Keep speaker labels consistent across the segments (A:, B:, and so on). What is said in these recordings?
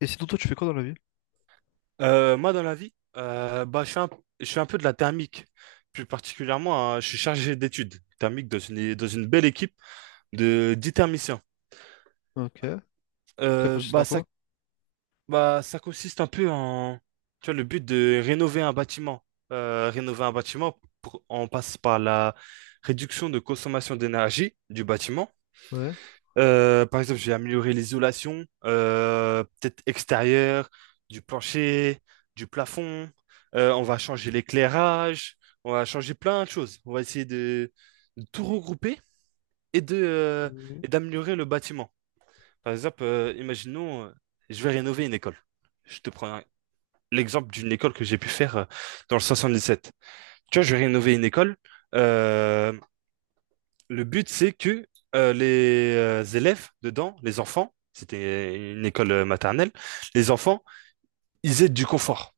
A: Et sinon, toi, tu fais quoi dans la vie?
B: Moi, dans la vie, bah, je fais un peu de la thermique. Plus particulièrement, hein, je suis chargé d'études thermiques dans une belle équipe de 10 thermiciens.
A: Ok. Ça consiste en
B: Bah,
A: quoi?
B: ça consiste un peu en, tu vois, le but de rénover un bâtiment. Rénover un bâtiment, on passe par la réduction de consommation d'énergie du bâtiment.
A: Ouais.
B: Par exemple, j'ai amélioré l'isolation, peut-être extérieure, du plancher, du plafond. On va changer l'éclairage, on va changer plein de choses. On va essayer de tout regrouper et de, euh,
A: Euh,
B: et d'améliorer le bâtiment. Par exemple, imaginons, je vais rénover une école. Je te prends un- L'exemple d'une école que j'ai pu faire dans le 77. Tu vois, je vais rénover une école. Euh, le but, c'est que les élèves dedans, les enfants, c'était une école maternelle, les enfants, ils aient du confort.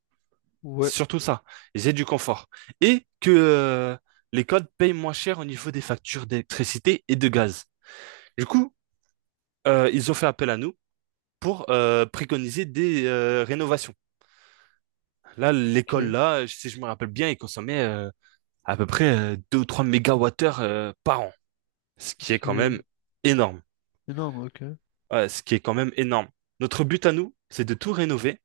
A: Ouais.
B: C'est surtout ça, ils aient du confort. Et que l'école paye moins cher au niveau des factures d'électricité et de gaz. Du coup, ils ont fait appel à nous pour préconiser des rénovations. Là, l'école,
A: Ok.
B: là, si je me rappelle bien, elle consommait à peu près 2 ou 3 mégawattheures par an, ce qui est quand
A: C'est
B: même énorme.
A: énorme, ok.
B: Ce qui est quand même énorme. Notre but à nous, c'est de tout rénover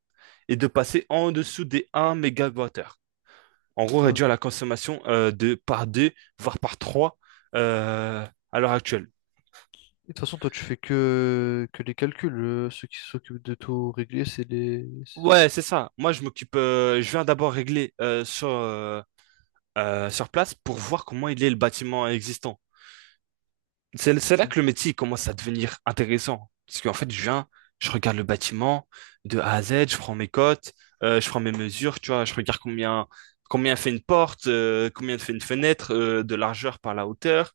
B: et de passer en dessous des 1 mégawattheure. En gros,
A: Enfin,
B: réduire la consommation de par 2, voire par 3 euh, à l'heure actuelle.
A: et de toute façon, toi, tu fais que les calculs. Ceux qui s'occupent de tout régler, c'est
B: Ouais, c'est ça. Moi, je m'occupe. Je viens d'abord régler sur place pour voir comment il est le bâtiment existant. C'est là
A: Ok.
B: que le métier commence à devenir intéressant. Parce qu'en fait, je regarde le bâtiment de A à Z, je prends mes cotes, je prends mes mesures, tu vois, je regarde combien fait une porte, combien fait une fenêtre, de largeur par la hauteur.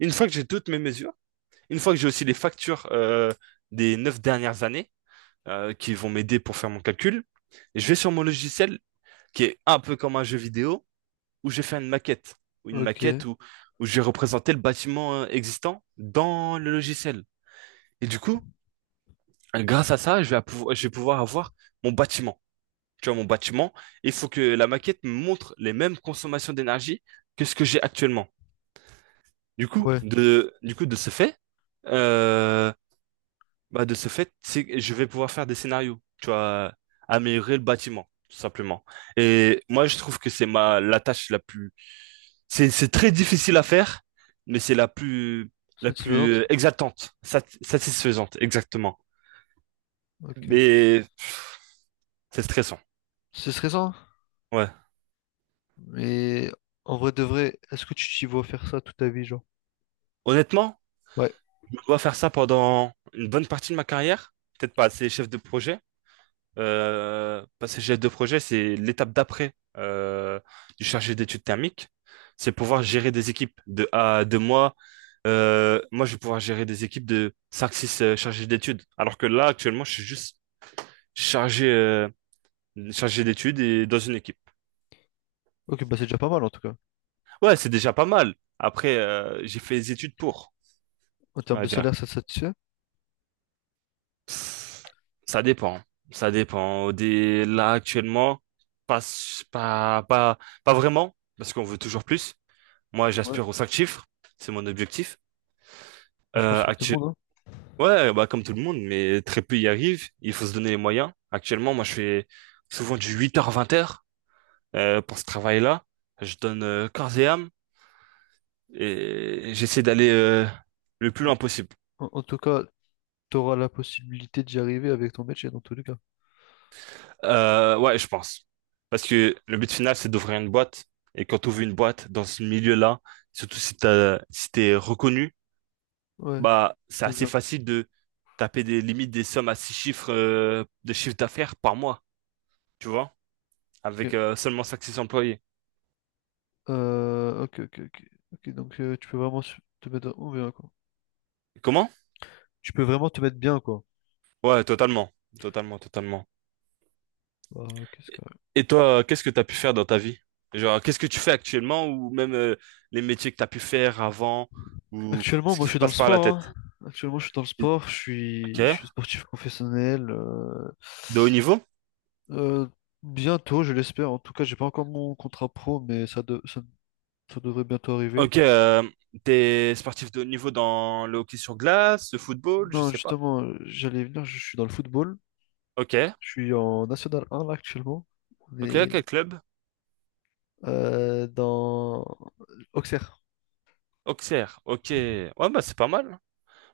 B: Une fois que j'ai toutes mes mesures, une fois que j'ai aussi les factures des 9 dernières années qui vont m'aider pour faire mon calcul, je vais sur mon logiciel qui est un peu comme un jeu vidéo où j'ai fait une maquette, ou une
A: Ok.
B: maquette où j'ai représenté le bâtiment existant dans le logiciel. Et du coup, grâce à ça, je vais pouvoir avoir mon bâtiment. Tu vois, mon bâtiment, il faut que la maquette me montre les mêmes consommations d'énergie que ce que j'ai actuellement.
A: Ouais.
B: Du coup, de ce fait, euh, bah, de ce fait, c'est- je vais pouvoir faire des scénarios, tu vois, améliorer le bâtiment, tout simplement. Et moi, je trouve que c'est la tâche la plus, c'est très difficile à faire, mais c'est la plus,
A: Satisfaisante?
B: exaltante, satisfaisante, exactement.
A: Ok.
B: Mais c'est stressant,
A: C'est stressant,
B: ouais.
A: mais en vrai de vrai, est-ce que tu t'y vois faire ça toute ta vie, genre?
B: Honnêtement,
A: Ouais.
B: je dois faire ça pendant une bonne partie de ma carrière, peut-être pas assez chef de projet. Parce que chef de projet, c'est l'étape d'après du chargé d'études thermiques. C'est pouvoir gérer des équipes de à de moi. Moi, je vais pouvoir gérer des équipes de cinq six chargés d'études. Alors que là, actuellement, je suis juste chargé, euh, chargé d'études et dans une équipe.
A: Ok, bah c'est déjà pas mal en tout cas.
B: Ouais, c'est déjà pas mal. Après, j'ai fait les études pour,
A: En
B: on
A: termes de
B: va dire.
A: salaire, ça te satisfait?
B: Ça dépend. Ça dépend. Des... Là, actuellement, pas, s- pas, pas, pas vraiment, parce qu'on veut toujours plus. Moi,
A: Ouais.
B: j'aspire aux cinq chiffres, c'est mon objectif.
A: Bah, je pense
B: Euh,
A: comme tout le
B: actu-
A: monde, hein.
B: Ouais, bah, comme tout le monde, mais très peu y arrivent. Il faut se donner les moyens. Actuellement, moi, je fais souvent du 8h-20h pour ce travail-là. Je donne corps et âme et j'essaie d'aller le plus
A: Mais
B: loin possible.
A: en, en tout cas, tu auras la possibilité d'y arriver avec ton métier dans tous les cas.
B: Ouais, je pense. Parce que le but final, c'est d'ouvrir une boîte. Et quand tu ouvres une boîte dans ce milieu-là, surtout si t'es reconnu,
A: Ouais,
B: bah, c'est
A: je veux
B: assez
A: bien.
B: facile de taper des limites des sommes à six chiffres de chiffre d'affaires par mois, tu vois, avec
A: Ok,
B: seulement cinq six employés.
A: Ok, ok, ok. Ok, donc tu peux vraiment te mettre oh, bien, quoi.
B: Comment?
A: Tu peux vraiment te mettre bien, quoi.
B: Ouais, totalement, totalement, totalement.
A: Bah, qu'est-ce que...
B: Et et toi, qu'est-ce que tu as pu faire dans ta vie? Genre, qu'est-ce que tu fais actuellement ou même les métiers que tu as pu faire avant ou
A: Actuellement,
B: ce
A: moi,
B: qui
A: je
B: se
A: suis dans le
B: passe par la
A: sport,
B: tête?
A: hein. Actuellement, je suis dans le sport.
B: Ok.
A: Je suis sportif professionnel.
B: De haut niveau?
A: Euh, Bientôt, je l'espère. En tout cas, j'ai pas encore mon contrat pro, mais ça devrait bientôt arriver.
B: Ok, t'es sportif de haut niveau dans le hockey sur glace, le football, je
A: Non,
B: sais pas.
A: justement, j'allais venir. Je suis dans le football.
B: Ok,
A: Je suis en National 1 là actuellement. On
B: ok,
A: est
B: quel club?
A: dans Auxerre.
B: Auxerre, ok. Ouais, bah c'est pas mal.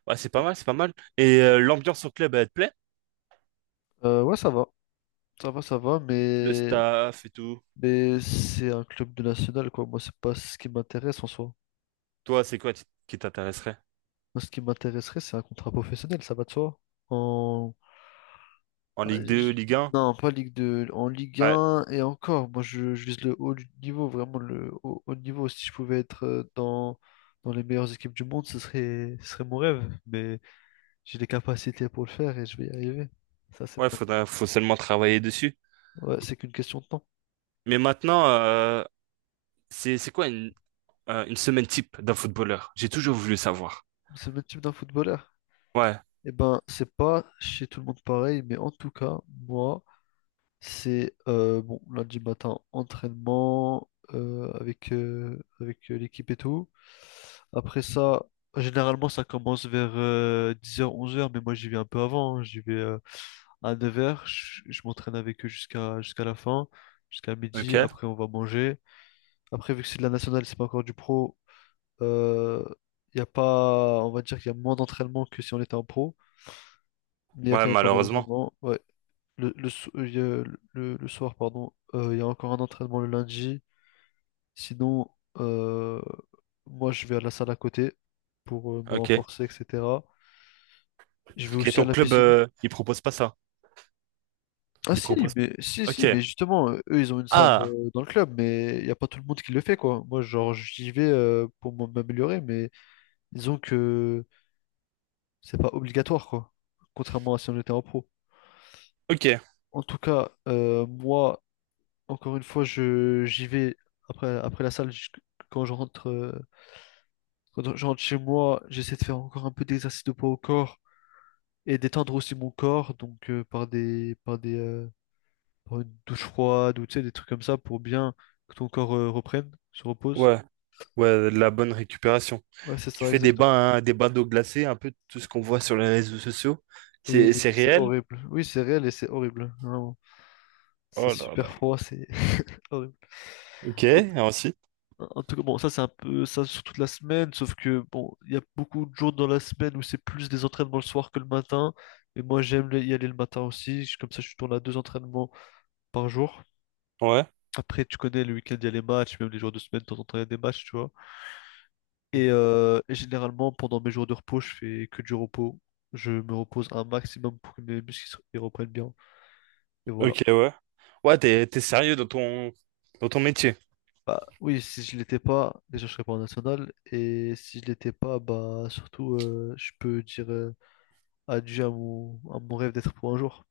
B: Ouais, c'est pas mal, c'est pas mal. Et l'ambiance au club, elle te plaît?
A: Ouais, ça va, ça va, ça va,
B: Le
A: mais,
B: staff et tout.
A: mais c'est un club de national, quoi. Moi, c'est pas ce qui m'intéresse en soi.
B: Toi, c'est quoi qui t'intéresserait?
A: Moi, ce qui m'intéresserait, c'est un contrat professionnel, ça va de soi. En...
B: En
A: Ah,
B: Ligue 2,
A: je-
B: Ligue 1?
A: Non, pas Ligue 2, en Ligue
B: Ouais,
A: 1 et encore. Moi, je vise le haut du niveau, vraiment le haut niveau. Si je pouvais être dans les meilleures équipes du monde, ce serait mon rêve, mais j'ai les capacités pour le faire et je vais y arriver. Ça, c'est
B: ouais,
A: pas...
B: faut seulement travailler dessus.
A: Ouais, c'est qu'une question de temps.
B: Mais maintenant, c'est quoi une semaine type d'un footballeur? J'ai toujours voulu savoir.
A: C'est le même type d'un footballeur.
B: Ouais,
A: Eh ben, c'est pas chez tout le monde pareil, mais en tout cas, moi, c'est bon, lundi matin, entraînement avec l'équipe et tout. Après ça, généralement, ça commence vers dix heures onze heures, mais moi, j'y vais un peu avant, hein. J'y vais à 9 heures, je m'entraîne avec eux jusqu'à la fin, jusqu'à midi.
B: ok.
A: Après, on va manger. Après, vu que c'est de la nationale, c'est pas encore du pro, il y a pas, on va dire qu'il y a moins d'entraînement que si on était en pro. Mais il y a
B: Ouais,
A: quand même pas mal
B: malheureusement.
A: d'entraînements. Ouais. Il y a le soir, pardon, il y a encore un entraînement le lundi. Sinon, euh, moi, je vais à la salle à côté pour me
B: Ok.
A: renforcer, etc. Je vais
B: Et
A: aussi à
B: ton
A: la
B: club,
A: piscine.
B: il propose pas ça.
A: Ah
B: Il
A: si,
B: propose.
A: mais si,
B: Ok.
A: si, mais justement, eux, ils ont une salle
B: Ah,
A: dans le club, mais il n'y a pas tout le monde qui le fait, quoi. Moi, genre, j'y vais pour m'améliorer, mais disons que c'est pas obligatoire, quoi. Contrairement à si on était en pro.
B: ok.
A: En tout cas, moi, encore une fois, je j'y vais après, après la salle. Quand je rentre, quand je rentre chez moi, j'essaie de faire encore un peu d'exercice de poids au corps et d'étendre aussi mon corps, donc par des par une douche froide ou tu sais, des trucs comme ça pour bien que ton corps reprenne, se repose.
B: Ouais, ouais, de la bonne récupération.
A: Ouais, c'est
B: Tu
A: ça
B: fais des
A: exactement.
B: bains, hein, des bains d'eau glacée, un peu tout ce qu'on voit sur les réseaux sociaux. C'est
A: Oui, c'est
B: réel?
A: horrible. Oui, c'est réel et c'est horrible. Vraiment. C'est
B: Oh là là.
A: super froid, c'est horrible.
B: Ok, ah, aussi.
A: En en tout cas, bon, ça c'est un peu ça sur toute la semaine, sauf que bon, il y a beaucoup de jours dans la semaine où c'est plus des entraînements le soir que le matin. Et moi j'aime y aller le matin aussi, comme ça je tourne à deux entraînements par jour.
B: Ouais.
A: Après, tu connais, le week-end, il y a les matchs, même les jours de semaine, de temps en temps, il y a des matchs, tu vois. Et généralement, pendant mes jours de repos, je fais que du repos. Je me repose un maximum pour que mes ils reprennent bien. Et voilà.
B: Ok, ouais. Ouais, t'es sérieux dans dans ton métier.
A: Bah, oui, si je l'étais pas, déjà je serais pas en national. Et si je l'étais pas, bah surtout, je peux dire adieu à à mon rêve d'être pro un jour.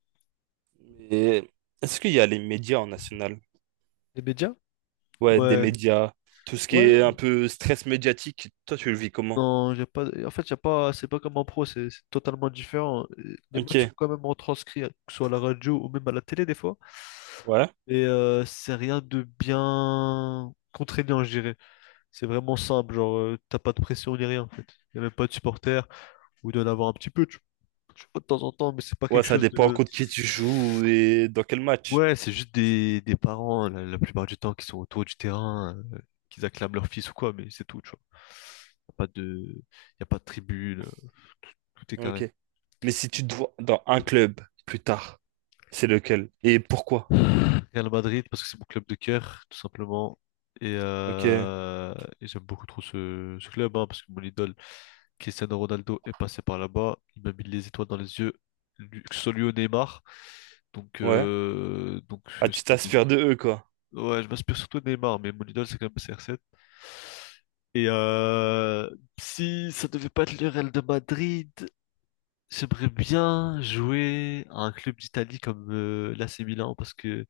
B: Et est-ce qu'il y a les médias en national?
A: Les médias?
B: Ouais, des
A: Ouais,
B: médias, tout ce qui est un
A: ouais.
B: peu stress médiatique. Toi, tu le vis comment?
A: Non, j'ai pas. En fait, y a pas. C'est pas comme en pro, c'est totalement différent. Les matchs sont
B: Ok,
A: quand même retranscrits, hein, que ce soit à la radio ou même à la télé des fois.
B: ouais.
A: Et c'est rien de bien contraignant, je dirais. C'est vraiment simple, genre t'as pas de pression ni rien en fait. Y a même pas de supporters, ou d'en avoir un petit peu, tu vois, de temps en temps, mais c'est pas
B: Ouais,
A: quelque
B: ça
A: chose
B: dépend
A: de...
B: contre qui tu joues et dans quel match.
A: Ouais, c'est juste des parents, la plupart du temps, qui sont autour du terrain, qu'ils acclament leur fils ou quoi, mais c'est tout, tu vois. Y a pas de, Y a pas de tribune, tout est carré.
B: Ok. Mais si tu te vois dans un club plus tard, c'est lequel? Et pourquoi?
A: Real Madrid, parce que c'est mon club de cœur, tout simplement. Et,
B: Ok,
A: euh, et j'aime beaucoup trop ce club, hein, parce que mon idole, Cristiano Ronaldo, est passé par là-bas. Il m'a mis les étoiles dans les yeux, que ce soit lui ou Neymar. Donc,
B: ouais.
A: euh, donc
B: Ah,
A: euh,
B: tu
A: c'est de mes...
B: t'inspires de eux, quoi.
A: Ouais, je m'inspire surtout de Neymar, mais mon idole, c'est quand même CR7. Et si ça devait pas être le Real de Madrid, j'aimerais bien jouer à un club d'Italie comme l'AC Milan parce que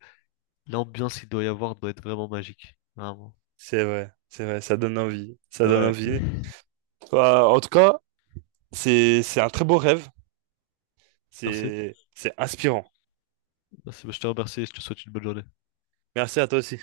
A: l'ambiance qu'il doit y avoir doit être vraiment magique. Vraiment.
B: C'est vrai, ça donne envie. Ça donne
A: Ouais.
B: envie. Bah, en tout cas, c'est un très beau rêve.
A: Merci.
B: C'est inspirant.
A: Merci. Bah, je te remercie et je te souhaite une bonne journée.
B: Merci à toi aussi.